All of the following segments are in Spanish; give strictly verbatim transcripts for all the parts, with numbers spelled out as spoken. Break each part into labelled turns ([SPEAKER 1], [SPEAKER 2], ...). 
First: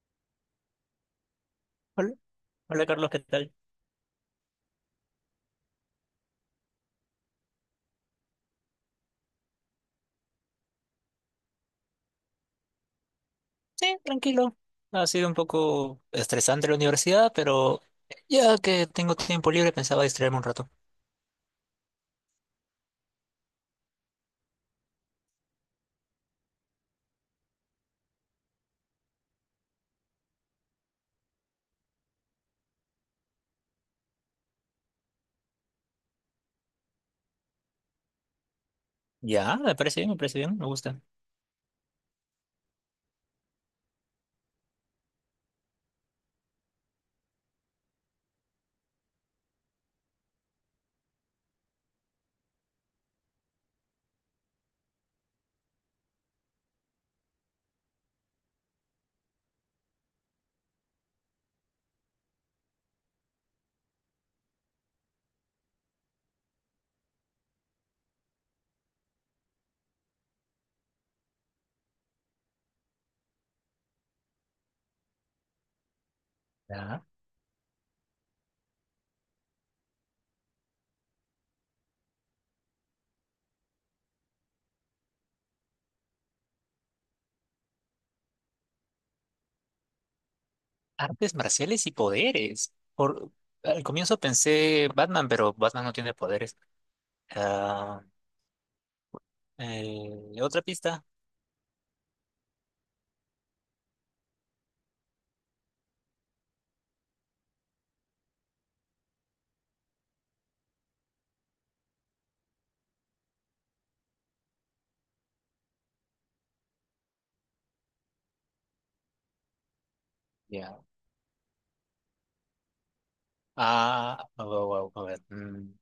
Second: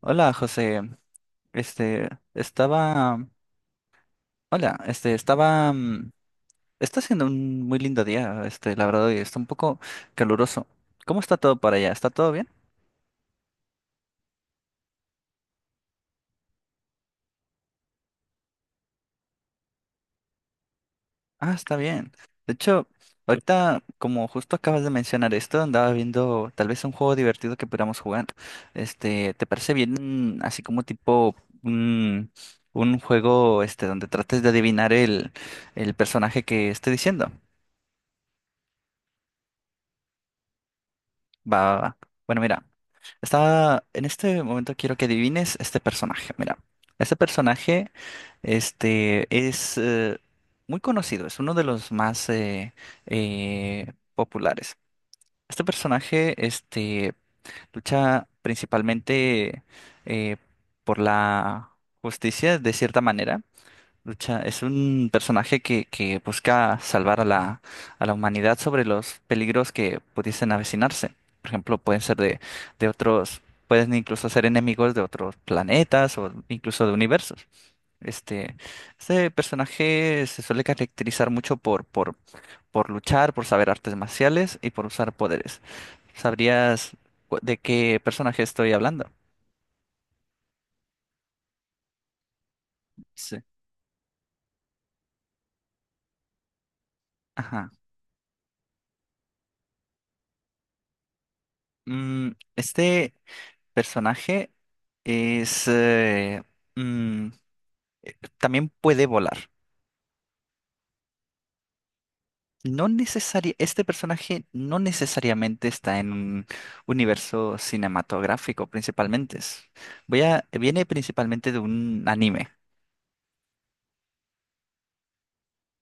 [SPEAKER 1] Hola, José. Este,
[SPEAKER 2] Hola, hola Carlos, ¿qué
[SPEAKER 1] estaba.
[SPEAKER 2] tal?
[SPEAKER 1] Hola, este, estaba. mm, Está siendo un muy lindo día, este, la verdad, y está un poco caluroso. ¿Cómo está todo para allá? ¿Está todo bien?
[SPEAKER 2] Sí, tranquilo. Ha sido un poco estresante la universidad, pero ya que tengo tiempo libre pensaba distraerme un rato.
[SPEAKER 1] Ah, está bien. De hecho, ahorita, como justo acabas de mencionar esto, andaba viendo tal vez un juego divertido que pudiéramos jugar. Este, ¿te parece bien, mm, así como tipo un, un juego, este, donde trates de adivinar el, el personaje que esté diciendo?
[SPEAKER 2] Ya, me parece bien, me parece bien, me gusta.
[SPEAKER 1] Va, va, va. Bueno, mira, está, en este momento quiero que adivines este personaje. Mira, este personaje, este, es eh, muy conocido, es uno de los más eh, eh, populares. Este personaje, este, lucha principalmente eh, por la justicia, de cierta manera. Lucha es un personaje que, que busca salvar a la, a la humanidad sobre los peligros que pudiesen avecinarse. Por ejemplo, pueden ser de, de otros, pueden incluso ser enemigos de otros planetas o incluso de
[SPEAKER 2] Ya.
[SPEAKER 1] universos. Este, este personaje se suele caracterizar mucho por, por, por luchar, por saber artes marciales y por usar poderes. ¿Sabrías cu- de qué personaje estoy hablando?
[SPEAKER 2] Artes marciales y poderes. Por,
[SPEAKER 1] Sí.
[SPEAKER 2] al comienzo pensé Batman, pero Batman no tiene poderes.
[SPEAKER 1] Ajá.
[SPEAKER 2] Ah, eh, Otra pista.
[SPEAKER 1] Mm, este. Personaje es eh, mm, también puede volar. No necesaria, este personaje no necesariamente está en un universo cinematográfico, principalmente. Es- Voy a,
[SPEAKER 2] Ya.
[SPEAKER 1] viene principalmente de un anime,
[SPEAKER 2] Ah, wow, wow, a ver. mm,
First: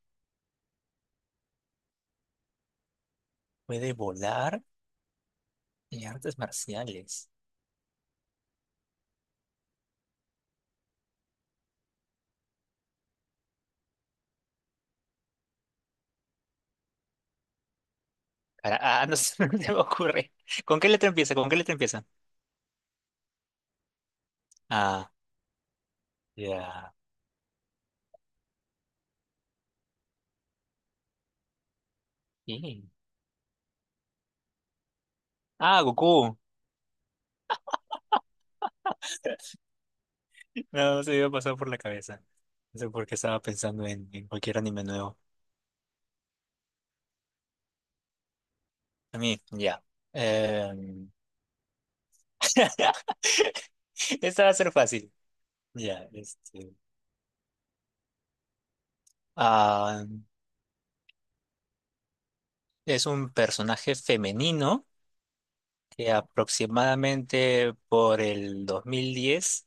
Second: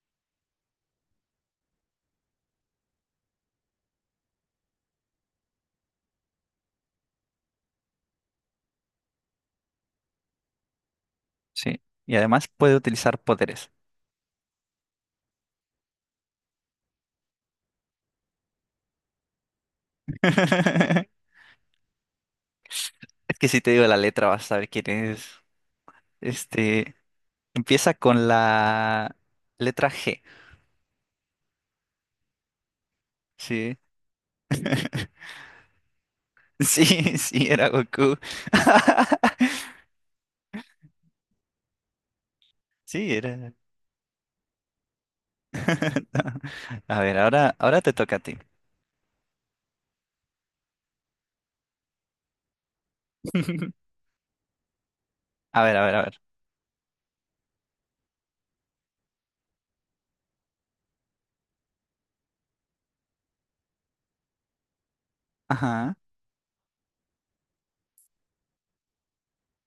[SPEAKER 2] Puede volar y artes marciales.
[SPEAKER 1] ¿sí? Y además puede utilizar poderes.
[SPEAKER 2] Cara- Ah, no sé, no se me ocurre. ¿Con qué letra empieza? ¿Con qué letra empieza?
[SPEAKER 1] Es que si te digo la letra vas a saber quién
[SPEAKER 2] Ah.
[SPEAKER 1] es.
[SPEAKER 2] Ya.
[SPEAKER 1] Este, empieza con la letra G,
[SPEAKER 2] Sí.
[SPEAKER 1] ¿sí?
[SPEAKER 2] Ah, Goku.
[SPEAKER 1] Sí, sí, era Goku.
[SPEAKER 2] No, no se me iba a pasar por la cabeza. No sé por
[SPEAKER 1] Sí,
[SPEAKER 2] qué estaba
[SPEAKER 1] era.
[SPEAKER 2] pensando en, en cualquier anime nuevo.
[SPEAKER 1] A ver, ahora, ahora te toca a ti.
[SPEAKER 2] A mí, ya. Em, Esta va a ser fácil.
[SPEAKER 1] A ver, a ver, a
[SPEAKER 2] Ya,
[SPEAKER 1] ver.
[SPEAKER 2] este. ah, es un personaje femenino
[SPEAKER 1] Ajá,
[SPEAKER 2] que aproximadamente por el dos mil diez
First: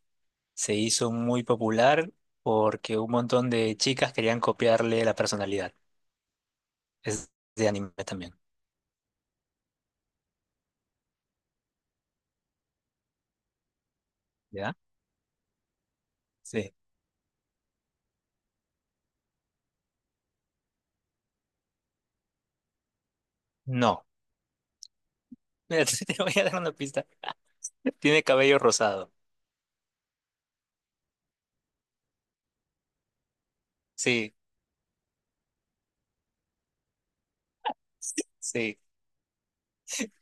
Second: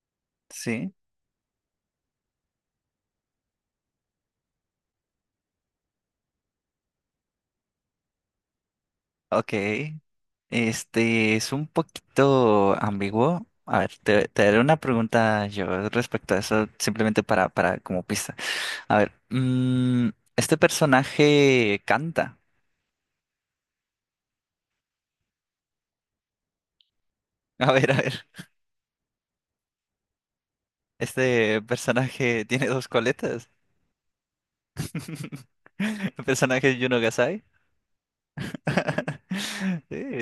[SPEAKER 2] se
[SPEAKER 1] sí,
[SPEAKER 2] hizo muy popular porque un montón de chicas querían copiarle la personalidad. Es de anime también.
[SPEAKER 1] ok. Este es un poquito ambiguo. A ver, te, te haré
[SPEAKER 2] ¿Ya?
[SPEAKER 1] una pregunta yo respecto a eso,
[SPEAKER 2] Sí.
[SPEAKER 1] simplemente para, para como pista. A ver, mm, este personaje canta.
[SPEAKER 2] No. Mira, te voy a dar una pista.
[SPEAKER 1] A ver, a
[SPEAKER 2] Tiene
[SPEAKER 1] ver.
[SPEAKER 2] cabello rosado.
[SPEAKER 1] Este personaje tiene dos coletas.
[SPEAKER 2] Sí,
[SPEAKER 1] El personaje es Yuno Gasai.
[SPEAKER 2] sí.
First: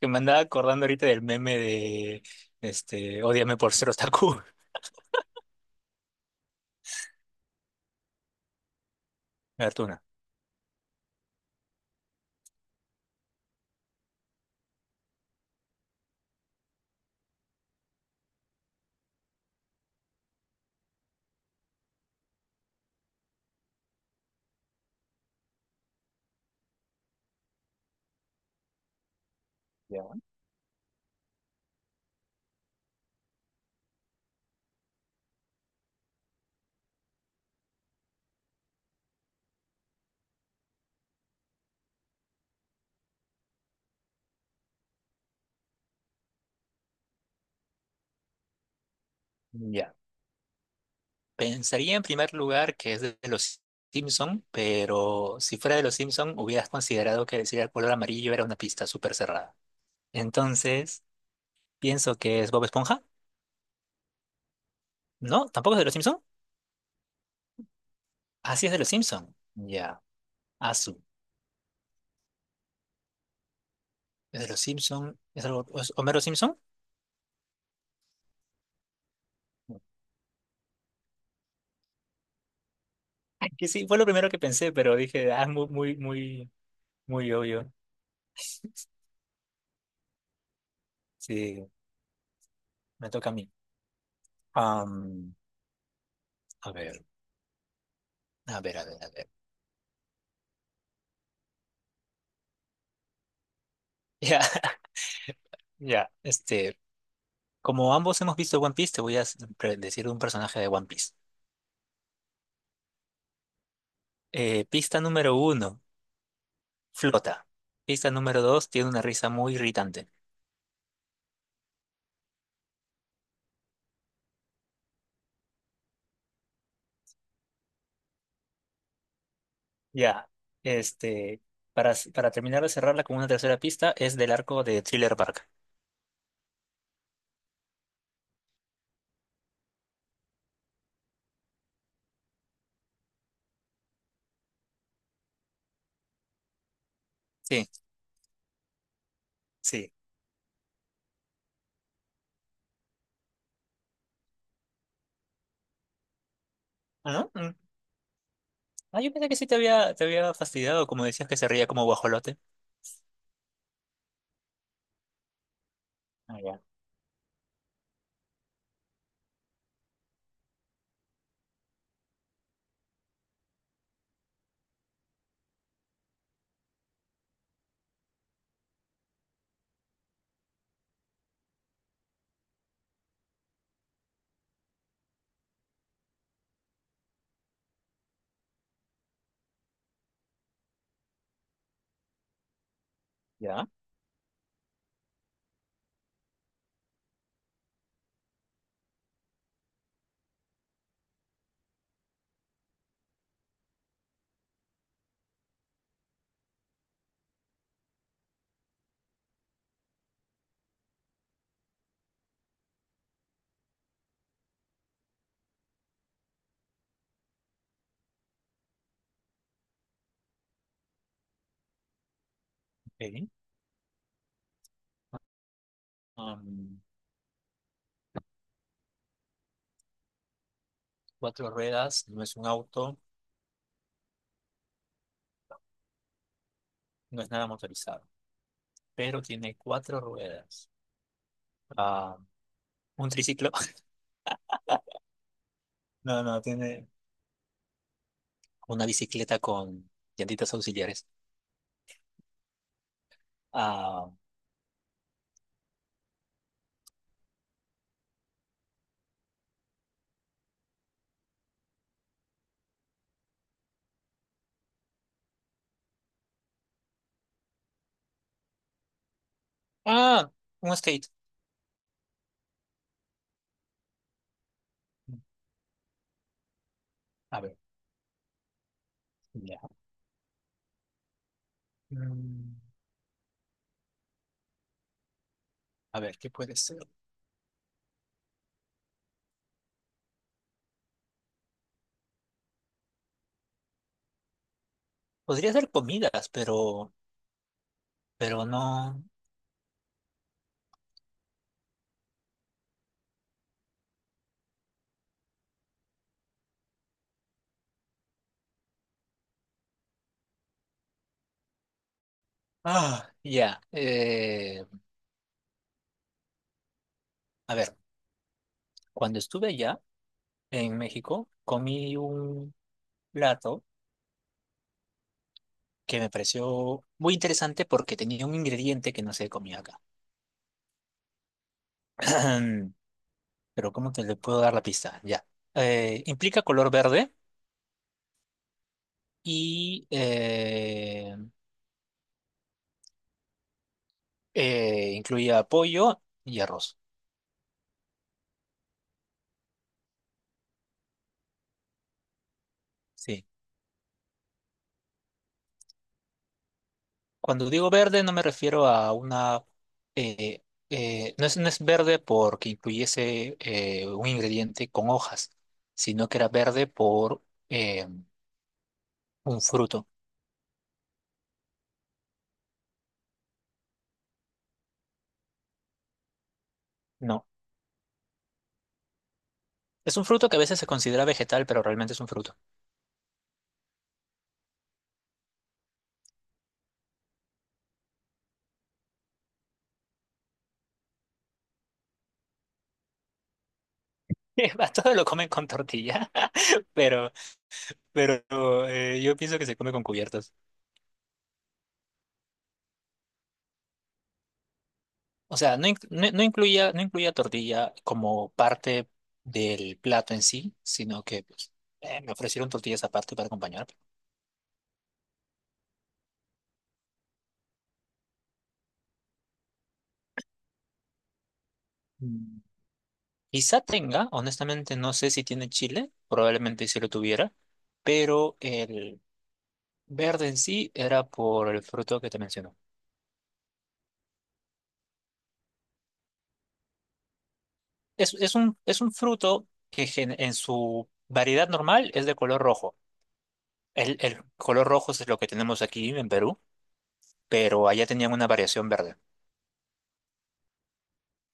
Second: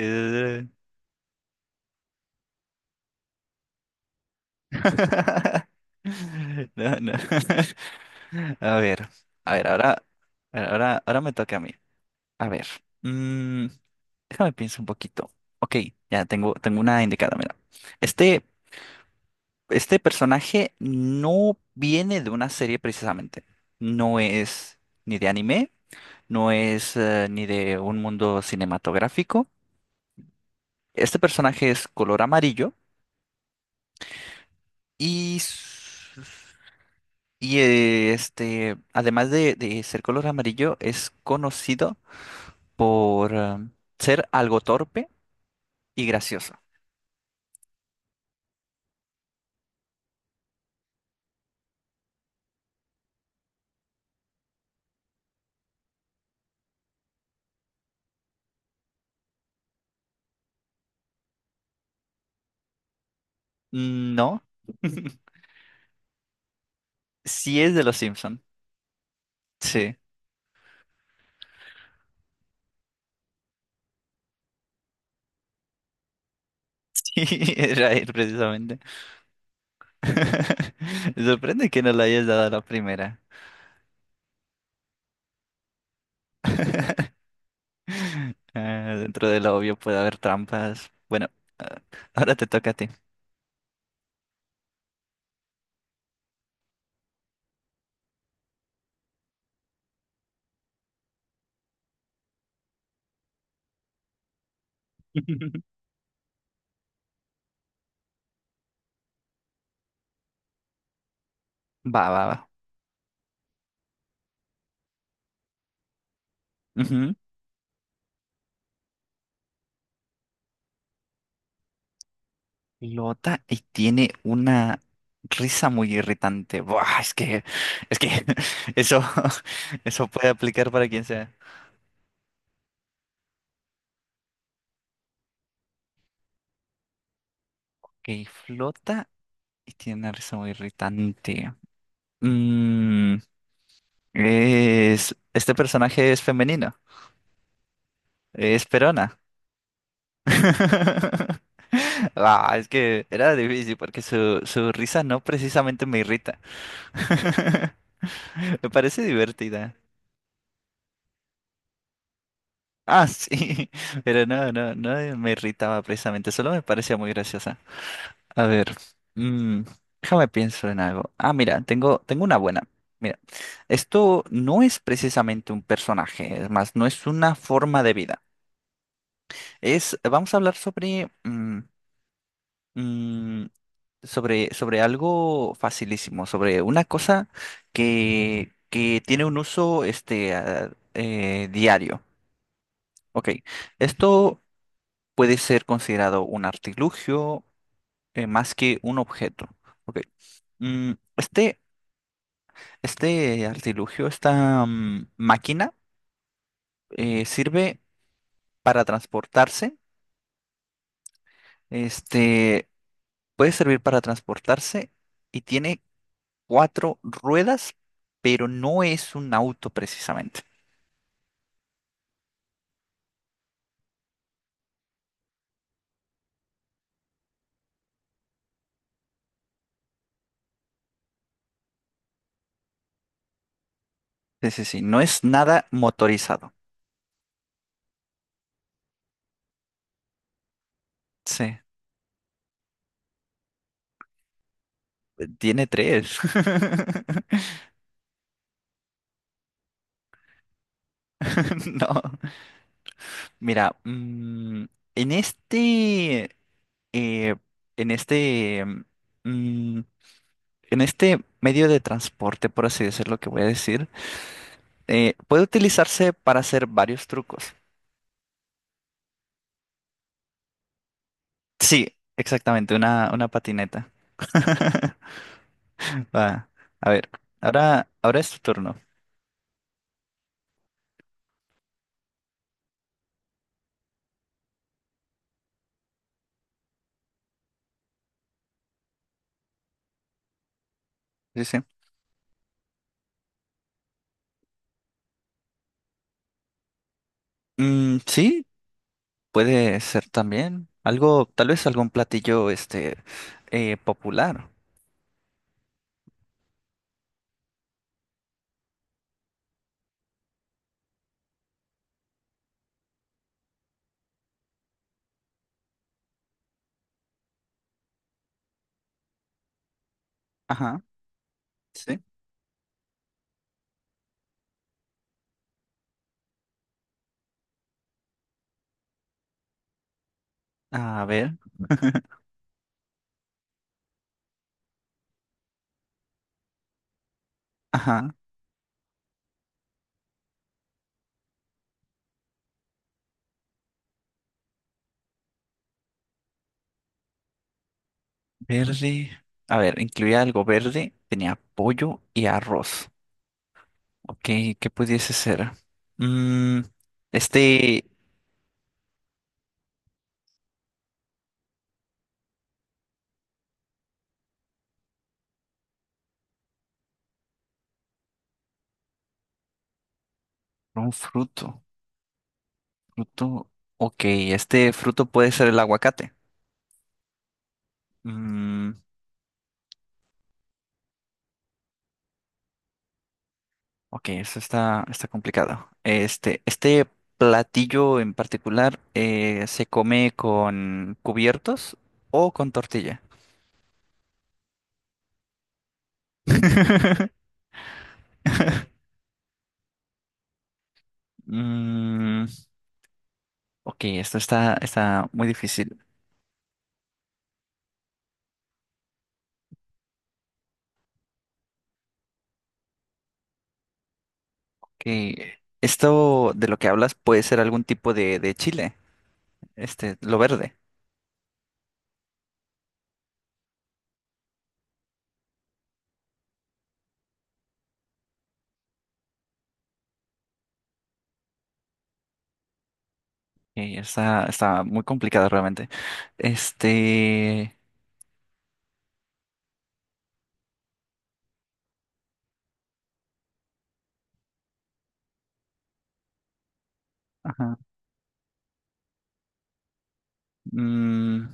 [SPEAKER 2] Que me andaba acordando ahorita del meme de, este, Ódiame por ser otaku.
[SPEAKER 1] No, no. A ver, a ver,
[SPEAKER 2] Artuna.
[SPEAKER 1] ahora, ahora, ahora me toca a mí. A ver, mm, déjame pienso un poquito. Ok, ya tengo, tengo una indicada, mira. Este, este personaje no viene de una serie precisamente. No es ni de anime, no es eh, ni de un mundo cinematográfico.
[SPEAKER 2] Ya.
[SPEAKER 1] Este personaje es color amarillo y Y eh, este, además de, de ser color amarillo, es conocido por um, ser algo torpe y gracioso.
[SPEAKER 2] Ya. Pensaría en primer lugar que es de de los Simpson, pero si fuera de los Simpson hubieras considerado que decir el color amarillo era una pista súper cerrada. Entonces, pienso que es Bob Esponja.
[SPEAKER 1] No,
[SPEAKER 2] No, tampoco es de los Simpson.
[SPEAKER 1] sí es de los Simpson.
[SPEAKER 2] Así es de los Simpson.
[SPEAKER 1] Sí,
[SPEAKER 2] Ya. Azu. Es de los Simpson. ¿Es algo- es Homero Simpson?
[SPEAKER 1] sí, era él precisamente. Me sorprende que no lo hayas dado a la primera.
[SPEAKER 2] Que sí, fue lo primero que pensé, pero dije, ah, es muy, muy, muy, muy obvio.
[SPEAKER 1] Ah, dentro de lo obvio puede haber trampas. Bueno,
[SPEAKER 2] Sí,
[SPEAKER 1] ah, ahora te toca a ti.
[SPEAKER 2] me toca a mí. Am, a ver, a ver, a ver, a ver. Ya, ya, este, Como ambos hemos visto One Piece, te voy a s- pre- decir un personaje de One Piece.
[SPEAKER 1] Va, va,
[SPEAKER 2] Eh, pista número uno,
[SPEAKER 1] va.
[SPEAKER 2] flota. Pista número dos, tiene una risa muy irritante.
[SPEAKER 1] Flota y tiene una risa muy irritante. Buah, es que, es que eso, eso puede
[SPEAKER 2] Ya,
[SPEAKER 1] aplicar para quien sea.
[SPEAKER 2] este, para, s- para terminar de cerrarla con una tercera pista, es del arco de Thriller Bark.
[SPEAKER 1] Ok, flota y tiene una risa muy irritante. Mm, es, este personaje es femenino.
[SPEAKER 2] Sí,
[SPEAKER 1] Es Perona.
[SPEAKER 2] sí.
[SPEAKER 1] Ah, es que era difícil porque su, su risa no precisamente me irrita.
[SPEAKER 2] Ah.
[SPEAKER 1] Me
[SPEAKER 2] Ah,
[SPEAKER 1] parece
[SPEAKER 2] yo pensé que sí te
[SPEAKER 1] divertida.
[SPEAKER 2] había, te había fastidiado, como decías que se reía como guajolote.
[SPEAKER 1] Ah, sí, pero no, no, no me irritaba precisamente,
[SPEAKER 2] Ah,
[SPEAKER 1] solo me
[SPEAKER 2] ya.
[SPEAKER 1] parecía muy graciosa. A ver, mm, déjame pienso en algo. Ah, mira, tengo, tengo una buena. Mira, esto no es precisamente un personaje, es más, no es una forma de vida. Es, vamos a hablar sobre, mm, mm, sobre, sobre algo facilísimo, sobre una cosa que, que tiene un uso, este, ah, eh, diario. Ok,
[SPEAKER 2] Ya.
[SPEAKER 1] esto puede ser considerado un artilugio eh, más que un objeto. Ok. Mm, este, este artilugio, esta mm, máquina, eh, sirve para transportarse. Este puede servir para transportarse y tiene cuatro ruedas, pero no es un auto precisamente.
[SPEAKER 2] Ok. Am, Cuatro ruedas, no es un auto,
[SPEAKER 1] Sí, sí, sí, no es nada motorizado.
[SPEAKER 2] no es nada motorizado, pero tiene cuatro ruedas.
[SPEAKER 1] Sí,
[SPEAKER 2] Ah, un triciclo.
[SPEAKER 1] tiene tres.
[SPEAKER 2] No, no, tiene una bicicleta con llantitas auxiliares.
[SPEAKER 1] No, mira,
[SPEAKER 2] Ah,
[SPEAKER 1] mm, en este. eh, en este, mm, en este medio de transporte, por así decirlo, que voy a decir, eh, puede utilizarse para hacer varios trucos.
[SPEAKER 2] ah, un skate.
[SPEAKER 1] Sí, exactamente, una, una patineta. Va, a ver,
[SPEAKER 2] A ver,
[SPEAKER 1] ahora, ahora es tu turno.
[SPEAKER 2] ya. Mm, A ver, ¿qué puede ser?
[SPEAKER 1] Sí, sí.
[SPEAKER 2] Podría ser comidas, pero,
[SPEAKER 1] Mm, sí,
[SPEAKER 2] pero no.
[SPEAKER 1] puede ser también algo, tal vez algún platillo, este, eh, popular.
[SPEAKER 2] Ah, ya. eh, a ver, cuando estuve allá. En
[SPEAKER 1] Ajá,
[SPEAKER 2] México, comí
[SPEAKER 1] sí.
[SPEAKER 2] un plato que me pareció muy interesante porque tenía un ingrediente que no se comía acá.
[SPEAKER 1] A ver,
[SPEAKER 2] Pero ¿cómo te le puedo dar la pista? Ya. Eh, implica color verde
[SPEAKER 1] ajá.
[SPEAKER 2] y eh, eh, incluía pollo y arroz.
[SPEAKER 1] Verde. A ver, incluía algo verde, tenía pollo y arroz.
[SPEAKER 2] Sí.
[SPEAKER 1] Ok, ¿qué pudiese ser? Mm,
[SPEAKER 2] Cuando digo
[SPEAKER 1] este,
[SPEAKER 2] verde no me refiero a una... eh, eh, no es, no es verde porque incluyese eh, un ingrediente con hojas, sino que era verde por eh, un fruto.
[SPEAKER 1] un fruto. Fruto. Ok, este fruto puede ser el aguacate.
[SPEAKER 2] No.
[SPEAKER 1] Mm,
[SPEAKER 2] Es un fruto que a veces se considera vegetal, pero realmente es un fruto.
[SPEAKER 1] ok, eso está, está complicado. Este, este platillo en particular eh, se come con cubiertos o con tortilla.
[SPEAKER 2] A todos lo comen con tortilla, pero, pero eh, yo pienso que se come con cubiertos.
[SPEAKER 1] Mm, ok, esto está, está muy
[SPEAKER 2] O sea, no,
[SPEAKER 1] difícil.
[SPEAKER 2] inc- no, no incluía, no incluía tortilla como parte del plato en sí, sino que pues, eh, me ofrecieron tortillas aparte para acompañar.
[SPEAKER 1] Que esto de lo que hablas puede ser algún tipo de, de chile, este, lo verde.
[SPEAKER 2] Mm. Quizá tenga, honestamente no sé si tiene chile, probablemente si lo tuviera, pero el verde en sí era por el fruto que te menciono.
[SPEAKER 1] y está, está muy complicado realmente. Este,
[SPEAKER 2] Es, es un, es un fruto que gen- en su variedad normal es de color rojo. El, el color rojo es lo que tenemos aquí en Perú,
[SPEAKER 1] ajá,
[SPEAKER 2] pero allá tenían una variación verde.
[SPEAKER 1] mm,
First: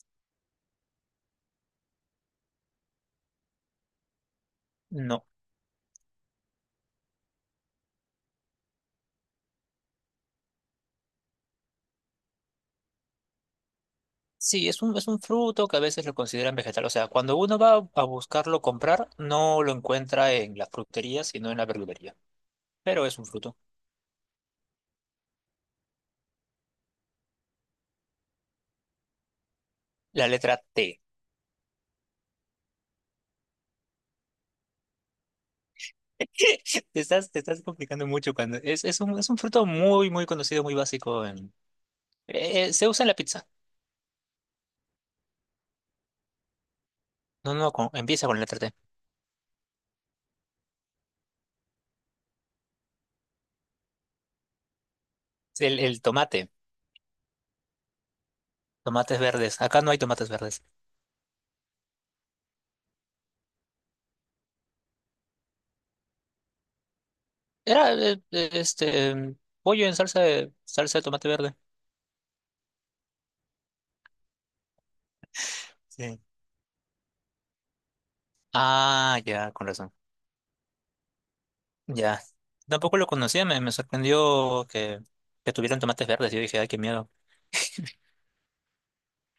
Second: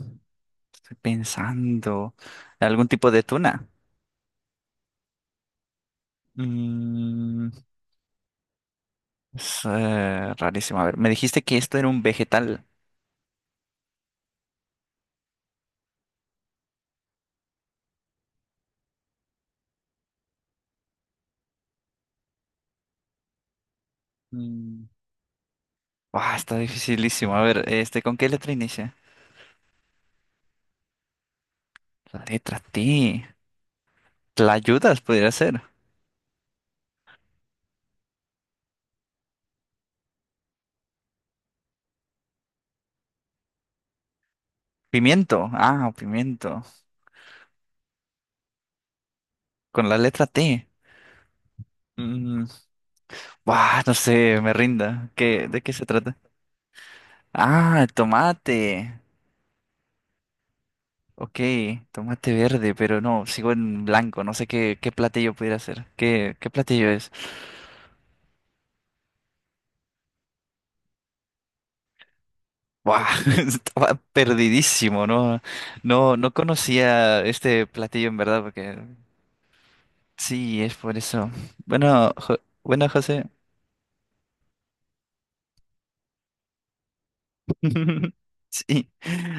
[SPEAKER 1] estoy pensando, algún tipo de tuna.
[SPEAKER 2] No.
[SPEAKER 1] Mm, es eh, rarísimo. A ver, me dijiste que esto era un vegetal.
[SPEAKER 2] Sí, es un, es un fruto que a veces lo consideran vegetal. O sea, cuando uno va a buscarlo comprar, no lo encuentra en las fruterías, sino en la verdulería. Pero es un fruto.
[SPEAKER 1] Mm, ah, está dificilísimo. A ver, este, ¿con qué letra inicia?
[SPEAKER 2] La letra te.
[SPEAKER 1] La letra T. ¿La ayudas? Podría ser.
[SPEAKER 2] Te estás, te estás complicando mucho cuando... Es, es un, es un fruto muy, muy conocido, muy básico. en- eh, eh, se usa en la pizza.
[SPEAKER 1] Pimiento. Ah, pimiento.
[SPEAKER 2] No, no, con- empieza con la letra te.
[SPEAKER 1] Con la letra T. Mm, buah, no sé, me rinda. ¿Qué, ¿de qué
[SPEAKER 2] El,
[SPEAKER 1] se
[SPEAKER 2] el
[SPEAKER 1] trata?
[SPEAKER 2] tomate,
[SPEAKER 1] Ah, tomate.
[SPEAKER 2] tomates verdes. Acá no hay tomates verdes.
[SPEAKER 1] Ok, tomate verde, pero no, sigo en blanco. No sé qué, ¿qué platillo pudiera hacer? ¿Qué, ¿qué platillo es?
[SPEAKER 2] Era eh, eh, este em, pollo en salsa de, salsa de tomate verde.
[SPEAKER 1] Buah, estaba perdidísimo, ¿no? No,
[SPEAKER 2] Sí.
[SPEAKER 1] no conocía este platillo en verdad, porque
[SPEAKER 2] Ah, ya, con razón.
[SPEAKER 1] sí, es por eso. Bueno,
[SPEAKER 2] Ya.
[SPEAKER 1] Jo- bueno,
[SPEAKER 2] Tampoco lo
[SPEAKER 1] José.
[SPEAKER 2] conocía, me, me sorprendió que, que tuvieran tomates verdes. Yo dije, ay, qué miedo.
[SPEAKER 1] Sí.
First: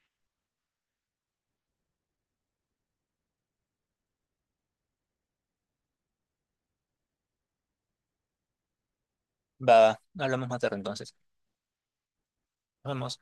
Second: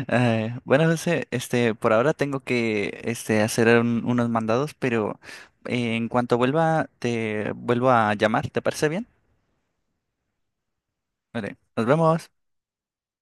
[SPEAKER 1] Eh, bueno, José, este, por ahora tengo que este, hacer un- unos mandados, pero eh, en cuanto vuelva, te vuelvo a llamar, ¿te parece bien?
[SPEAKER 2] Va, hablamos más tarde entonces.
[SPEAKER 1] Vale, nos vemos.
[SPEAKER 2] Nos vemos.